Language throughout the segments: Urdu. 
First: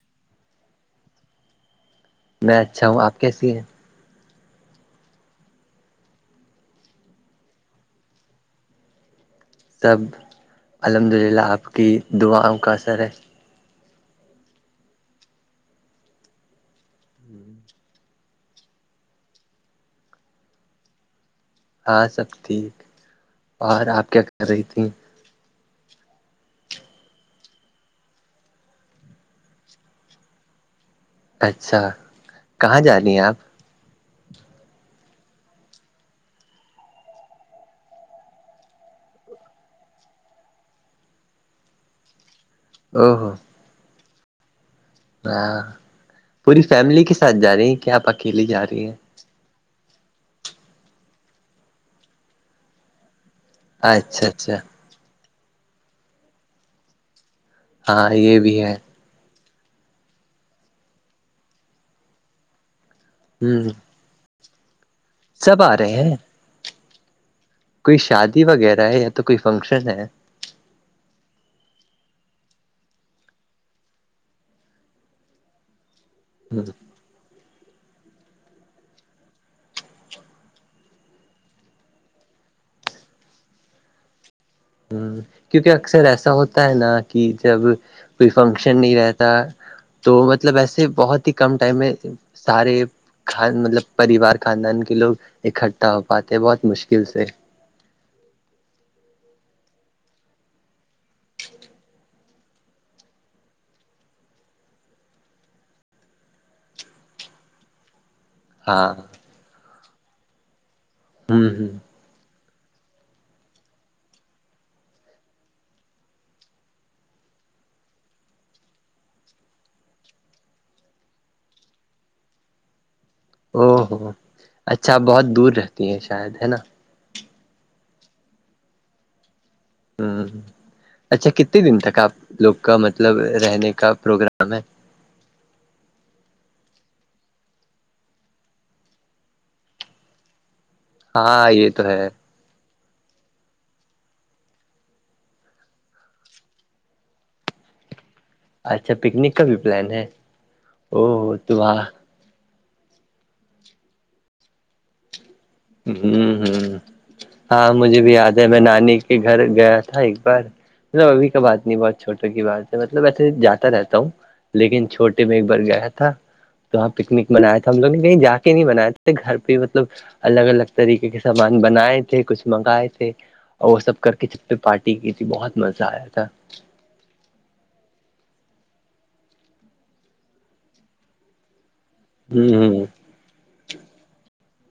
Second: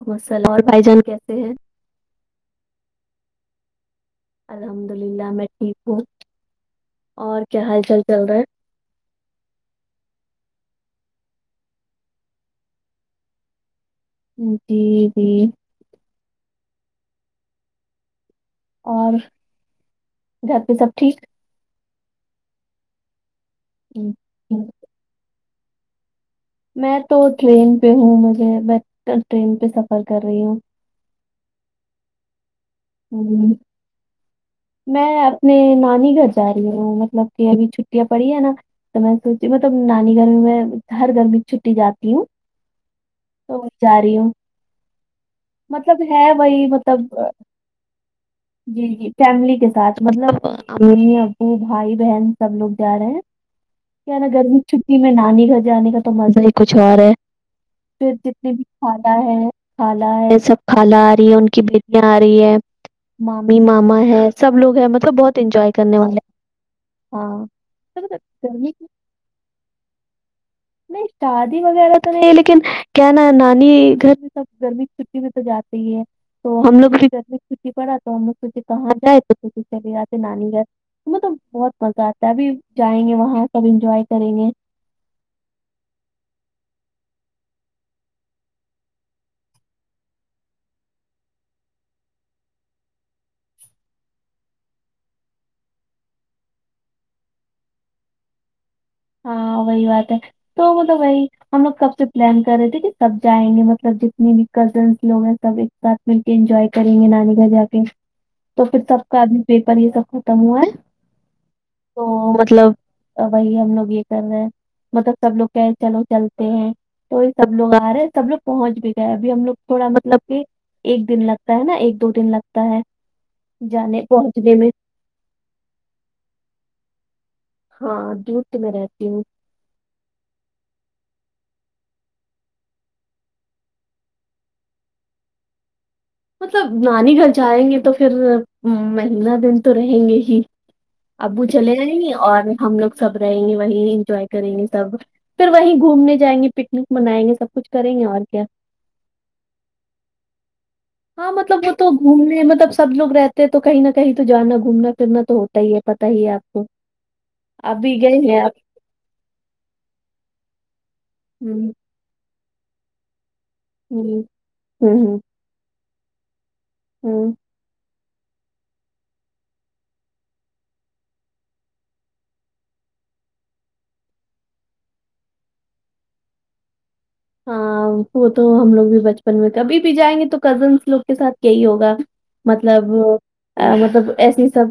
[unintelligible] اور بھائی جان کیسے ہیں میں اچھا ہوں آپ کیسی ہیں الحمد للہ میں ٹھیک ہوں اور کیا حال چال چل رہا ہے سب الحمد للہ آپ کی دعاؤں کا اثر ہے جی جی اور گھر پہ سب ٹھیک ہاں سب ٹھیک اور آپ کیا کر رہی تھیں میں تو ٹرین پہ ہوں مجھے بٹ ٹرین پہ سفر کر رہی ہوں اچھا کہاں جا رہی ہیں آپ ہوں میں اپنے نانی گھر جا رہی ہوں مطلب کہ ابھی چھٹیاں پڑی ہے نا تو میں سوچی مطلب نانی گھر میں میں ہر گھر میں چھٹی جاتی ہوں او ہ تو جا رہی ہوں ہاں مطلب ہے پوری وہی فیملی مطلب کے ساتھ جا رہی ہیں کیا آپ اکیلیے جا رہی جی ہیں جی فیملی کے ساتھ مطلب امی ابو بھائی بہن سب لوگ جا رہے ہیں کیا اچھا نا اچھا گرمی چھٹی میں نانی گھر جانے کا تو مزہ ہی کچھ اور ہے پھر ہاں یہ جتنے بھی ہے خالہ ہے خالہ ہے سب خالہ آ رہی ہے ان کی بیٹیاں آ رہی ہے مامی ہ ماما ہے سب لوگ ہیں مطلب بہت سب انجوائے آ کرنے رہے والے ہیں ہاں کوئی مطلب شادی گرمی وغیرہ کی ہے یا تو کوئی فنکشن ہے نہیں شادی وغیرہ تو نہیں لیکن کیا نا نانی گھر میں سب گرمی چ بھی تو جات ہی ہے تو ہ ہم لوگ بھی گمی چھٹی پڑا تو ہم کہاں جائے تو چلیے جاتے نانی گھر مطلب بہت مزہ آتا ہے ابھی جائیں گے وہاں سب انجوائے کریں گے ہ کیونکہ اکثر ایسا ہوتا ہے نا کہ جب کوئی فنکشن نہیں رہتا تو مطلب ایسے بہت ہی کم ٹائم میں سارے خان مطلب پریوار خاندان کے لوگ اکٹھا ہو پاتے ہیں بہت مشکل سے ہاں وہی بات ہے تو مطلب بائی ہم لوگ کب سے پلان کر رہے تھے کہ سب جائیں گے مطلب جتنی بھی کزنس لوگ ہیں سب سات میں انجوائے کریں گے نانی گھر جا کے تو پھر ہاں سب کا ابھی پیپر یہ سب ختم ہوا ہے ہوں ہوں تو مطلب وہی ہم لوگ یہ کر رہے ہیں مطلب سب لوگ کہیں چلو چلتے ہیں تو یہ سب لوگ آ رہے ہیں سب لوگ پہنچ بھی گئے ہیں ابھی ہم لوگ تھوڑا مطلب کہ ایک دن لگتا ہے نا ایک دو دن لگتا ہے او ہو جانے پہنچنے میں اچھا بہت دور رہتی ہیں شاید ہے نا ہاں دور تو میں رہتی ہوں ہوں اچھا کتنے دن تک آپ لوگ کا مطلب رہنے کا پروگرام ہے مطلب نانی گھر جائیں گے تو پھر مہینہ دن تو رہیں گے ہی ابو ہاں یہ چلے تو جائیں ہے گے اور ہم لوگ سب رہیں گے وہیں انجوائے کریں گے سب پھر وہیں گھومنے جائیں گے پکنک منائیں گے سب کچھ کریں گے اور کیا اچھا پکنک کا بھی پلان ہے ہاں او مطلب وہ وہاں تو گھومنے مطلب سب لوگ رہتے ہیں تو کہیں نہ کہیں تو جانا گھومنا پھرنا تو ہوتا ہی ہے پتا ہی ہے آپ ہ کو ہ ہاں آپ مجھے بھی گئے یاد ہیں ہے آپ میں نانی کے گھر گیا تھا ایک بار مطلب ابھی کا بات ہوں نہیں بہت چھوٹے کی بات ہے مطلب ایسے جاتا رہتا ہوں لیکن ہوں چھوٹے میں ایک بار گیا تھا وہاں پکنک ہوں منایا تھا ہم لوگ نے کہیں جا کے نہیں بنایا تھے گھر پہ مطلب الگ الگ طریقے کے سامان بنائے تھے کچھ منگائے تھے اور وہ سب کر کے چ پہ پارٹی کی تھی بہت مزہ آیا تھا ہاں وہ تو ہم لوگ بھی بچپن میں کبھی بھی جائیں گے تو کزنس لوگ کے ساتھ یہی ہوگا ہ مطلب ا مطلب ایسی سب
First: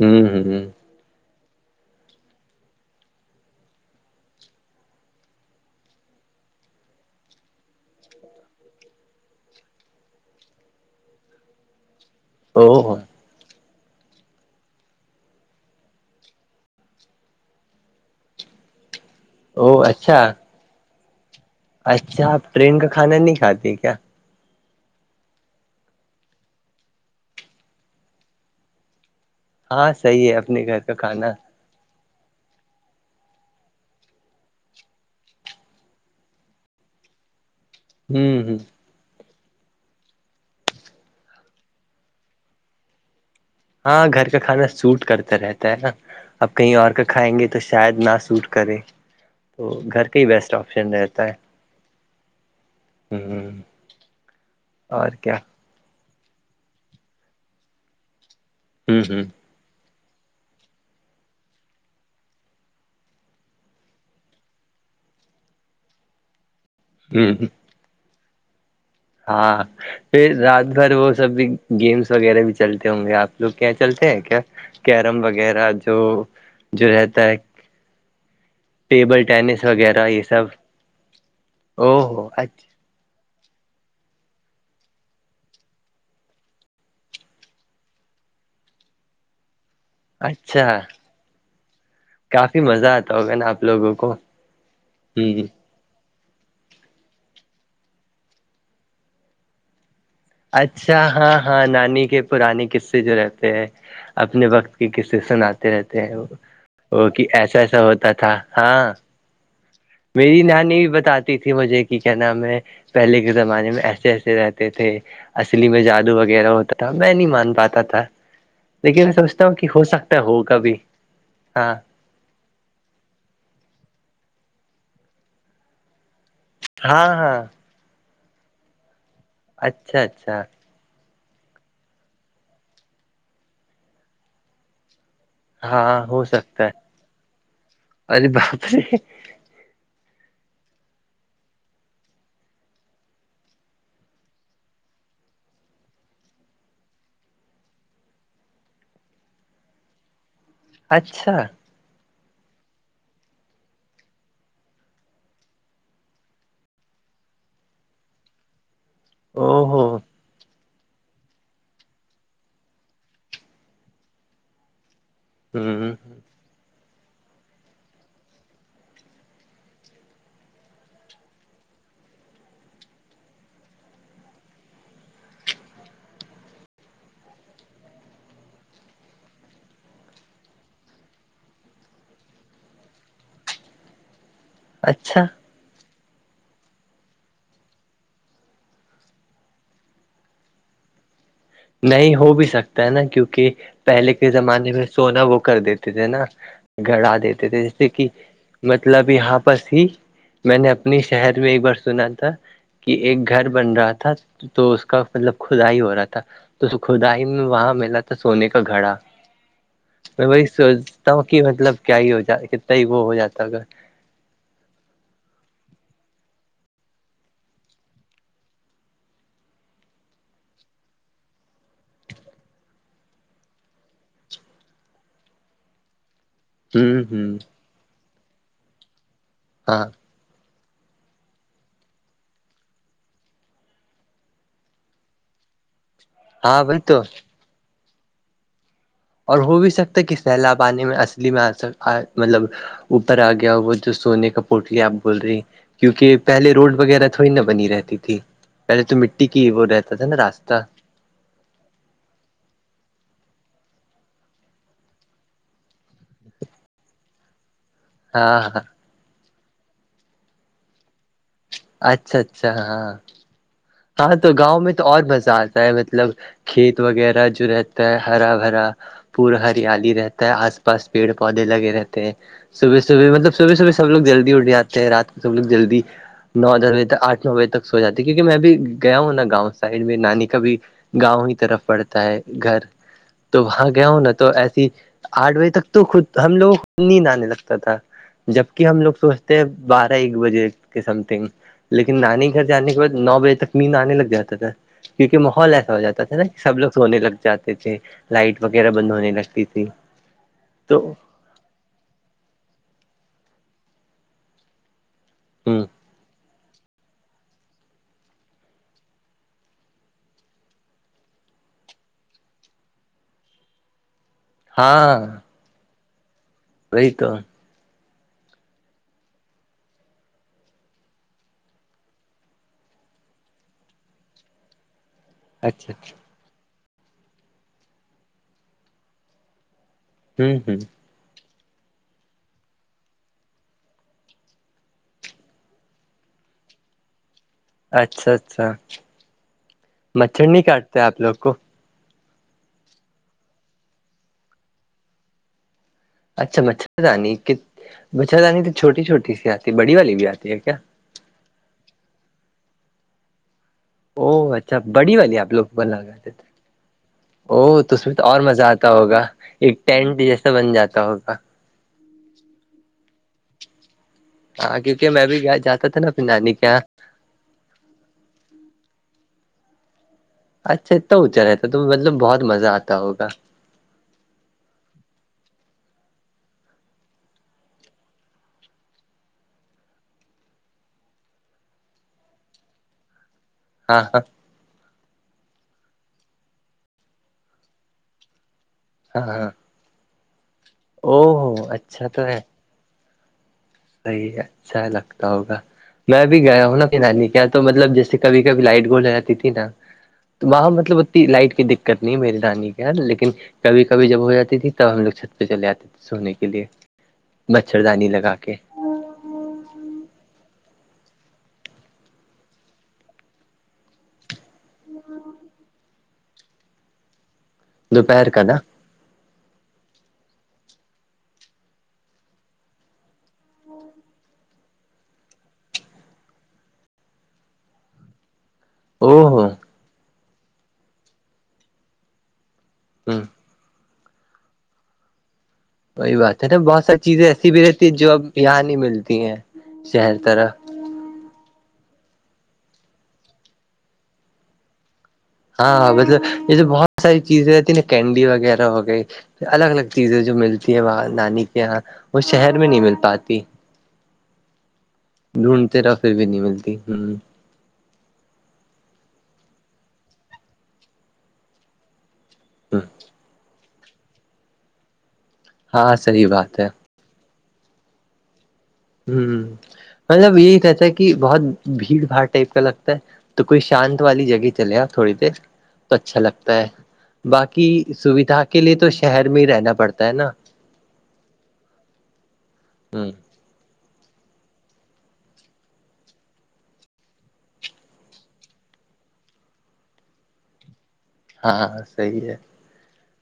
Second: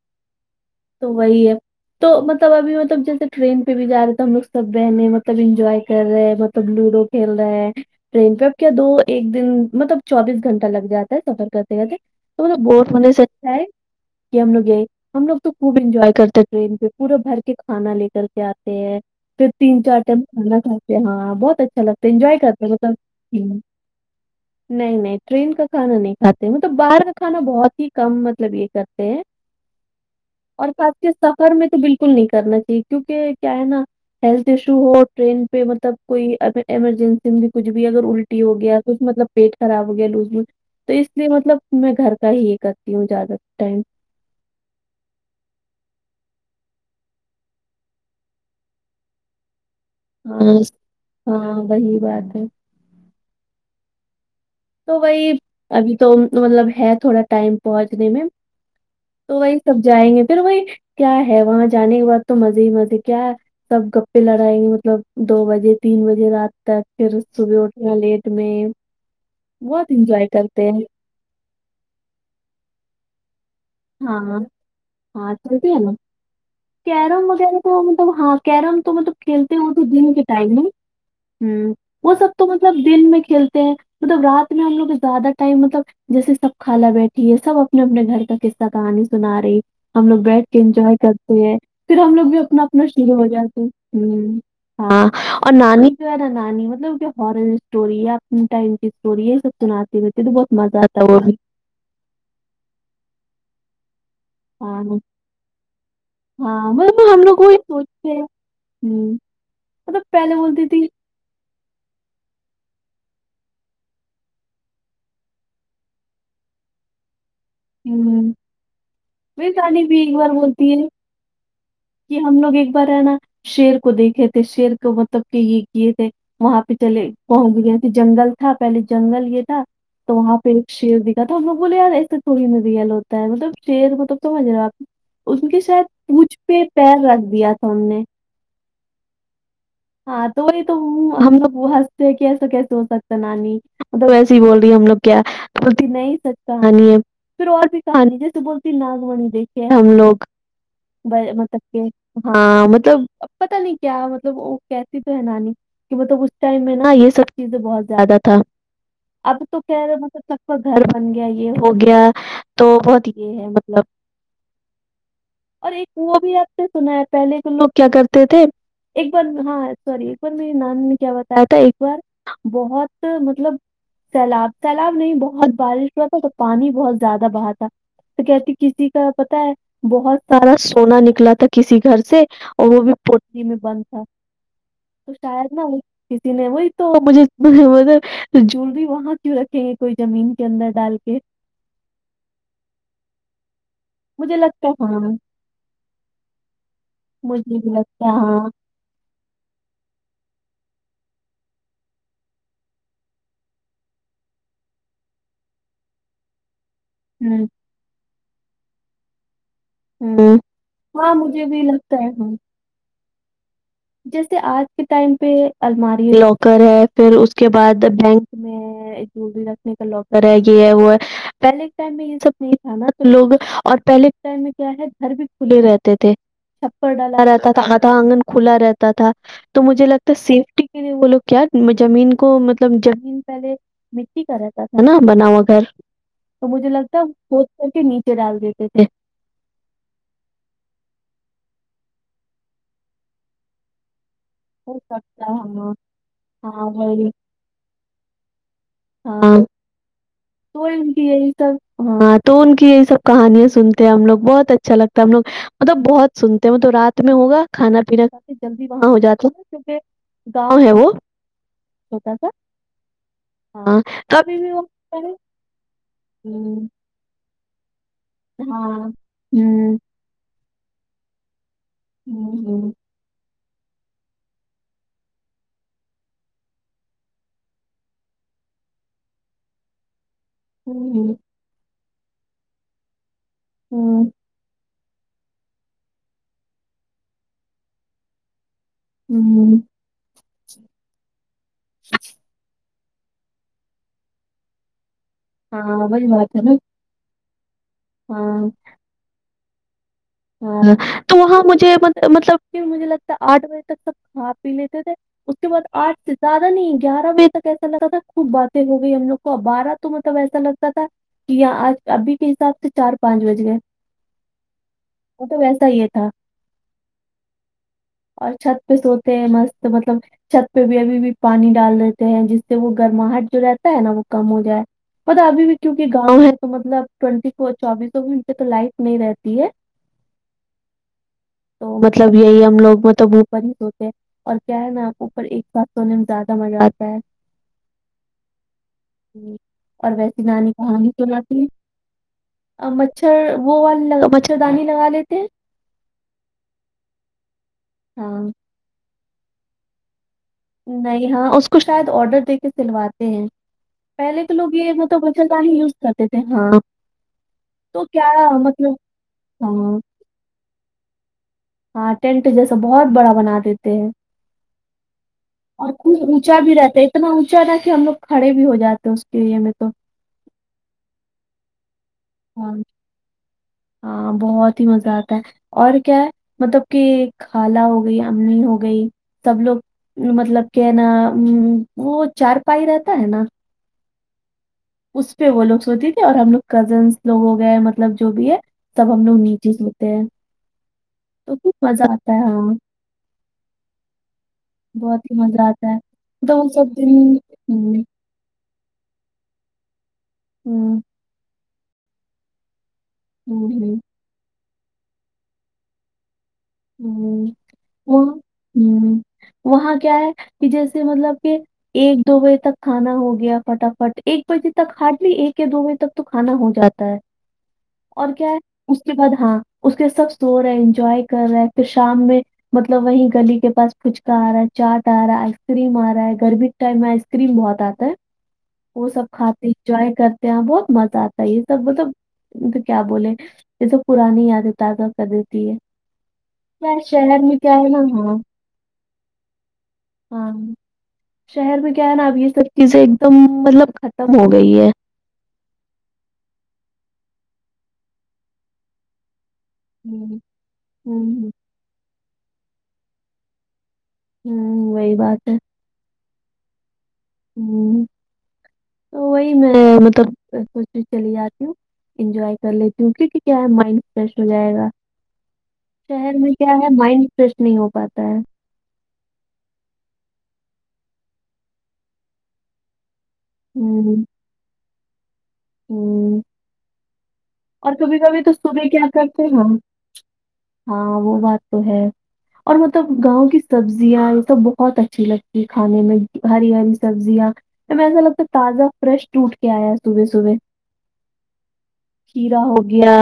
ہوں ہ ہ تو وہی ہے تو مطلب ابھی مطلب جیسے ٹرین پہ بھی جارہے تو ہم لوگ سب بہنے مطلب انجوائے کر رہے ہیں مطلب لڈو کھیل رہے ہیں ٹرین پہ اب کیا دو ایک دن مطلب چوبیس گھنٹہ لگ جاتا ہے سفر کرتے کرتے تو بہت او ہونے سے اچھا ہے کہ ہم لوگ گئے ہم لوگ تو خوب انجوائے کرتے ٹرین پہ پورا بھر کے کھانا لے کر کے آتے ہے پھر او تین چار اچھا ٹائم کھانا کھاتے ہے ہاں بہت اچھا لگتا ہے اچھا انجوائے آپ کرتے ہیں ٹرین کا کھانا نہیں مطلب کھاتے کیا نہیں نہیں ٹرین کا کھانا نہیں کھاتے ہیں مطلب باہر کا کھانا بہت ہی کم مطلب یہ کرتے ہیں ہاں صحیح ہے اپنے اور گھر کا اس کھانا سفر میں تو بالکل نہیں کرنا چاہیے کیونکہ کیا ہے نا ہیلتھ ایشو ہو ٹرین پہ مطلب کوئی ا ایمرجنسی میں بھی کچھ بھی اگر ہوں الٹی ہ ہو گیا مطلب پیٹ خراب ہو گیا لوزم تو اس لیے مطلب میں گھر کا ہی یہ کرتی ہوں زیادہ ٹائم ہاں گھر کا کھانا سوٹ کرتا رہتا ہے نا اب کہیں اکر کھائیں گے تو شاید نہ سوٹ کرے تو گھر یہ ہی بیسٹ ہاں آپشن رہتا ہے ہاں وہی بات ہے ھھم تو وہی ابھی تو مطلب ہے تھوڑا ٹائم پہنچنے میں ھھم ھھم تو وہی سب جائیں گے پھر وہی کیا ہے وہاں جانے کے بعد تو مزے ہی مزے کیا سب گپے لڑائیں گے مطلب دو بجے تین بجے رات تک پھر ہ صبح اٹنا لیٹ میں ہاں بہت انجوائے پھر رات کرتے ہیں بھر وہ سب بھی گیمس وغیرہ بھی چلتے ہوں گے آپ لوگ کیا چلتے ہیں ہاں کیا کیرم ہاں چوٹی وغیرہ ہے نا جو جو کیرم رہتا ہے وغیرہ تو مطلب ہاں کیرم تو مطلب ٹیبل کھیلتے ٹینس ہو تو وغیرہ دن یہ کے سب ٹائم میں ہ او وہ سب ہو تو اچھا مطلب دن میں کھیلتے ہیں مطلب رات میں ہم لوگ زیادہ ٹائم مطلب جیسے سب خالہ بیٹھی ہے سب اپنے اپنے گھر کا کہ کہانی سنا رہی ہم لوگ بیٹھ کے اچھا انجوائے کرتے ہیں پھر ہم لوگ بھی کافی اپنا اپنا مزہ شروع آتا ہو ہوگا نا آپ جاتے لوگوں کو ہ ہاں ہ اور نانی جو نا نانی مطلب ہورن اسٹوری ہے اپنی ٹائم کی اسٹوری ہے یہ سب سنات [unintelligible] اچھا ہاں ہاں نانی کے پرانے قصے جو رہتے ہیں اپنے وقت ہاں کے کسے سناتے رہتے ہیں ہاں وہ مطلب ہم کہ لوگ وہی ایسا ایسا سوچتے ہوتا ہیں تھا ہاں ہوں مطلب پہلے میری بولتی نانی تھی بھی بتاتی تھی مجھے کی کا نام ہے پہلے کے زمانے میں ایسے ایسے رہتے تھے اصلی میں جادو وغیرہ ہوتا تھا میں نہیں مان پاتا تھا ہوں لیکن سوچتا میری ہوں کہ رانی ہو بھی ایک سکتا ہے بار ہو بولتی کبھی ہے ہاں کہ ہم لوگ ایک بار ہے نا شیر کو دیکھے تھے شیر کو مطلب کہ یہ کیے تھے وہاں پہ ہاں چلے ہاں پہنچ گیا کہ جنگل تھا پہلے جنگل یہ تھا اچھا تو وہاں اچھا پہ شیر دکھا تو ہم لوگ بولے یار ایسے تھوڑی ریل ہوتا ہے مطلب شیر مطلب سمجھ رہے آپ ان کے ساتھ ہاں ہو پوچھ پہ سکتا ہے پیر رکھ دیا تھا ہم نے ارے باپ رے ہاں تو وہی تو ہم لوگ ہنستے ہیں کہ ایسا کیسے ہو سکتا ہے نانی مطلب ویسے ہی بول رہی ہے ہم لو کیا بولتی نہیں سچ کہانی ہے پھر اور بھی کہانی جیسے بولتی ناگ منی دیکھے ہم لوگ اچھا مطلب کہ ہاں مطلب پتا نہیں کیا مطلب وہ کہتی تو ہے نانی کہ مطلب اس ٹائم میں نا یہ سب چیزیں بہت زیادہ تھا اپ او تو کہہ ہو رہے مطلب گھر بن گیا یہ ہو گیا تو بہت یہ ہے مطلب اور ایک ہ وہ بھی آپ نے سنایا پہلے کے لوگ کیا کرتے تھے ایک بار ہاں سوری ایک بار میری نام نے کیا بتایا تھا ایک بار بہت مطلب سیلاب سیلاب نہیں بہت بارش ہوا تھا تو پانی بہت زیادہ بہا تھا سکیتی کسی کا پتا ہے بہت سارا سونا نکلا تھا کسی گھر سے اور وہ بھی پوٹلی میں بند تھا تو اچھا شاید نہ کسی نے وہی تو مجھے ما تو جوول بھی وہاں کیوں رکھیں گے کوئی زمین کے اندر ڈال کے نہیں ہو بھی سکتا ہے نا کیونکہ پہلے کے مجھے لگتا زمانے میں ہے ہاں سونا وہ کر دیتے تھے نا گڑا دیتے مجھے تھے بھی جیسے کہ لگتا ہے ہاں مطلب یہاں پرس ہی میں نے اپنے شہر میں ایک بار سنا تھا کہ ایک گھر بن رہا تھا تو اس کا مطلب کدا ہی ہو رہا تھا تو خدائین ہوں وہاں ملا تھا سونے کا گھڑا میں ہوں وہی سوچتا ہاں ہوں کہ مجھے بھی مطلب لگتا کیا ہے ہی ہو ہاں جاتا کتنا ہی وہ ہو جاتا ہے جیسے آج کے ٹائم پہ الماری لاکر ہے پھر اس کے بعد بینک میں دور بھی رکھنے کا لوکر ہے یہ ہے وہ ہے پہلے ٹائم میں یہ سب نہیں تھا نا تو لوگ اور پہلے کے ٹائم میں کیا ہے گھر بھی کھلے رہتے تھے چھپر ہوں ڈالا ہوں رہتا تھا آدھا آنگن کھلا رہتا تھا تو ہاں مجھے لگتا تو سیفٹی کے لیے وہ لوگ کیا زمین کو مطلب زمین پہلے مٹی کا رہتا تھا نا بناؤ و گھر تو ہاں مجھے بھائی لگتا ہے پھس کر کے نیچے ڈال دیتے تھے اور ہو بھی سکتا ہے کہ سیلاب آانی میں اصلی میں آک مطلب اوپر آ گیا وہ جو سونے کا ہو پٹلی آپ بول سکتا ہے رہی ہاں کیونکہ پہلے ہاں روڈ وغیرہ وہی تھوڑی نا بنی رہتی تھی پہلے تو مٹی ہاں کی وہ رہتا تھا نا راستہ تو ان کی یہی سب ہاں تو ان کی یہ سب کہانیاں سنتے ہیں ہم لوگ بہت اچھا لگتا ہے ہم لوگ مطلب بہت سنتے ہیں تو رات میں ہوگا کھانا پینا ہاں کا ہاں جلدی وہاں ہو جاتا نا کیونکہ گاؤں ہے وہ چھوٹا اچھا سا اچھا ہاں ہاں تو ابھی بھی گاؤں وہ میں تو اور مزہ آتا ہے مطلب ہوں، کھیت وغیرہ جو رہتا ہے ہرا بھرا ہاں پورا ہوں ہریالی رہتا ہے آس پا پاس پیڑ پودے لگے رہتے ہیں ہوں ہوں سب صبح مطلب صبح صبح سب لوگ جلدی اٹھ جاتے ہیں رات سب لو جلدی نو دس بجےک آھ نو بجےک سو جاتی کیونک میں بھی گیا ہوں نا گاؤں سائڈ میں نانی کا بھی ہوں گاؤں ہی طرف پڑتا ہے گھر تو وہاں گیا ہوں نا تو ایسی آٹھ بجے تک تو خود ہم لوگوں خود نیند آنے لگتا تھا جبک ہم لوگ سوچتے ہیں ہوں بار ایک بجے کے سم تھنگ لیکن نانی گھر جانے کے بعد نو بجے تک نیند آنے لگ جاتا تھا کیو کے ماحول ایسا ہو ہاں جاتا وہی تھا نا بات ہے سب لوگ سونے لگ جاتے تھے لائٹ ہاں وغیرہ بند ہونے لگتی تھی ہاں تو وہاں مجھے مطلب پھر مجھے لگتا ہے آٹھ بجے تک سب کھا پی لیتے تھے اس کے ہ بعد آٹھ سے زیادہ نہیں گیارہ بجے تک ایسا لگا تھا خوب باتیں ہو گئی ہم لوگ بارہ تو مطلب ایسا لگتا تھا کہ یہ آج ابھی کے حساب سے چار پانچ بج گئے ہاں تو ویسا یہ تھا وہی تو اور چھت پہ سوتے ہیں مست مطلب چھت پہ بھی ابھی بھی پانی ڈال دیتے ہیں جس سے وہ گرماہٹ جو رہتا ہے نا وہ کم ہو جائے پتا ابھی بھی اچھا کیونکہ اچھا گاؤں ہے تو مطلب ٹوینٹی فور چوبیسو گھنٹے تو لائف نہیں رہتی ہے ہوں ہوں مطلب یہی ہم لوگ مطلب اوپر ہی سوتے ہے اور کیا ہے نا آپ اوپر ایک ساتھ سونے میں زیادہ مزہ آتا ہے اچھا اچھا اور ویسی مچھر نہیں نانی کاٹتے کہانی آپ لوگ کو سناتی ہے مچھر وہ والی لگا مچھردانی لگا لیتے ہیں اچھا مچھردانی ہاں مچھردانی تو چھوٹی چھوٹی سی آتی ہے بڑی والی بھی آتی ہے کیا نہیں ہاں اس کو شاید آڈر دے کے سلواتے ہیں او پہلے کے لوگ اچھا یہ بڑی مطلب والی آپ لوگ مچھردانی کو یوز کرتے لگاتے تھے ہاں او تو اس میں تو کیا اور مزہ آتا مطلب ہوگا ایک ہاں ٹینٹ جیسا بن جاتا ہوگا ٹینٹ جیسا بہت بڑا بنا دیتے ہیں ہاں کیونکہ میں بھی جاتا اور تھا نا خوب اپنی نانی اونچا کے بھی یہاں رہتا ہے اتنا اونچا تھا کہ ہم لوگ کھڑے بھی ہو جاتے ہیں اس کے لیے میں تو اچھا اتتا اچا رہتا تو مطلب بہت مزہ ہاں آتا ہوگا ہاں بہت ہی مزہ آتا ہے اور کیا ہے مطلب کہ خالہ ہو گئی امی ہو گئی سب لوگ مطلب کہ ہے نا وہ چارپائی رہتا ہے نا ہاں اس پہ وہ لوگ سوتی تھے اور ہم لوگ کزنس لوگ ہو گئے مطلب جو بھی ہے سب ہم ہاں لوگ ہاں نیچے سوتے ہیں او تو بہت اچھا مزہ تو آتا ہے ہاں صحیح ہے اچھا بہت لگتا ہی ہوگا مزہ آتا ہے میں بھی تو گیا وہ ہوں نا سب اپنی دن نانی ہوں کے یہاں تو مطلب ہوں جیسے کبھی کبھی لائٹ گول ہو جاتی تھی نا تو وہاں مطلب اتی لائٹ کی دقت نہیں میری نانی کے لیکن ہوں کبھی ہوں کبھی جب ہو جاتی تھی تب ہم لوگ چھت پے چلے جاتے تھے سونے کے لیے ہوں مچھردانی وہ لگا کے ہوں وہاں کیا ہے کہ جیسے مطلب کہ ایک دو بجے تک کھانا ہو گیا فٹافٹ ایک بجے تک ہارڈلی ایک یا دو بجے تک تو کھانا ہو جاتا ہے دوپہر اور کا کیا نا ہے اس کے بعد ہاں اس کے سب سو رہے ہیں انجوائے کر رہے ہیں پھر شام میں مطلب وہیں گلی کے پاس فچکا آ رہا ہے چاٹ آ رہا ہے آئس کریم آ رہا ہے گرمی اس ٹائم میں آئس کریم بہت آتا ہے وہ او سب ہو کھاتے انجوائے کرتے ہیں بہت مزہ آتا ہے یہ سب مطلب کیا ہ بولے یہ سب پرانی یادیں تازہ کر دیتی ہے وہی بات ہے نا بہت کیا ساری چیزیں شہر ایسی میں بھی کیا رہتی ہے نا جو اب ہاں یہاں نہیں ملتی ہیں شہر طرف ہاں شہر میں کیا ہے نا اب یہ سب چیزیں ایک دم مطلب ختم ہو گئی ہے ہاں ہاں مطلب یہ تو بہت ساری چیزیں رہتی نا کینڈی وغیرہ ہو گئی الگ الگ چیزیں جو ہوں ملتی ہے وہاں نانی ہوں کے یہاں وہ شہر میں نہیں مل پاتی ہمم وہی بات دھند تے رہو پھر بھی نہیں ملتی ہمم ہمم تو وہی میں مطلب سوچ چلی جاتی ہوں انجوائے کر لیتی ہوں کیوکی کیا ہے مائنڈ فریش ہو جائے گا ہاں صحیح شہر میں بات کیا ہے مائنڈ فریش نہیں ہو پاتا ہے ہمم مطلب یہی کہتا ہے کہ بہت بھیڑ بھاڑ ٹائپ کا لگتا ہے تو کوئی شانت ہوں والی جگہ چلے جاؤ تھوڑی دیر تو اچھا ہوں لگتا ہے باقی کی اور کبھی سویدھا کبھی کے لیے صبح تو کیا شہر میں کرتے ہی ہیں رہنا پڑتا ہے نا ہاں وہ بات تو ہے اور ہ مطلب گاؤں کی سبزیاں یہ سب بہت اچھی لگتی کھانے میں ہری ہری سبزیاں میں ایسا لگتا ہے تازہ فریش ٹوٹ کے آیا ہے صبح صبح ہاں ہاں صحیح ہے کھیرا ہو گیا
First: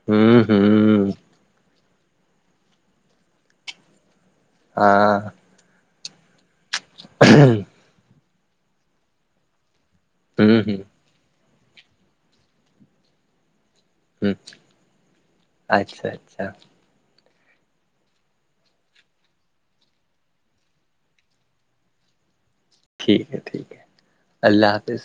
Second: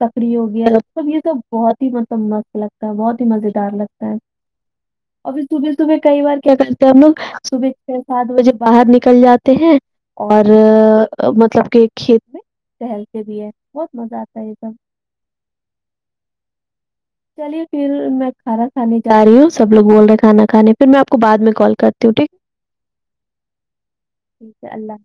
ککڑی ہوں ہو گیا مطلب ہوں یہ سب بہت ب ہی مطلب مست لگتا ہے بہت ہی مزے دار لگتا ہے ہاں اور پھر صبح صبح کئی بار کیا کرتے ہیں ہم لوگ صبح چھ سات بجے باہر نکل جاتے ہیں اور ہوں ہ مطلب کہ کھیت میں ٹہلتے بھی ہے بہت مزہ ہ آتا ہے ایک دم اچھا اچھا چلیے پھر میں کھانا کھانے جا رہی ہوں سب لوگ بول رہے ہیں کھانا کھانے پھر میں آپ کو بعد میں کال کرتی ہوں ٹھیک ٹھیک ہے ٹھیک ہے اللہ حافظ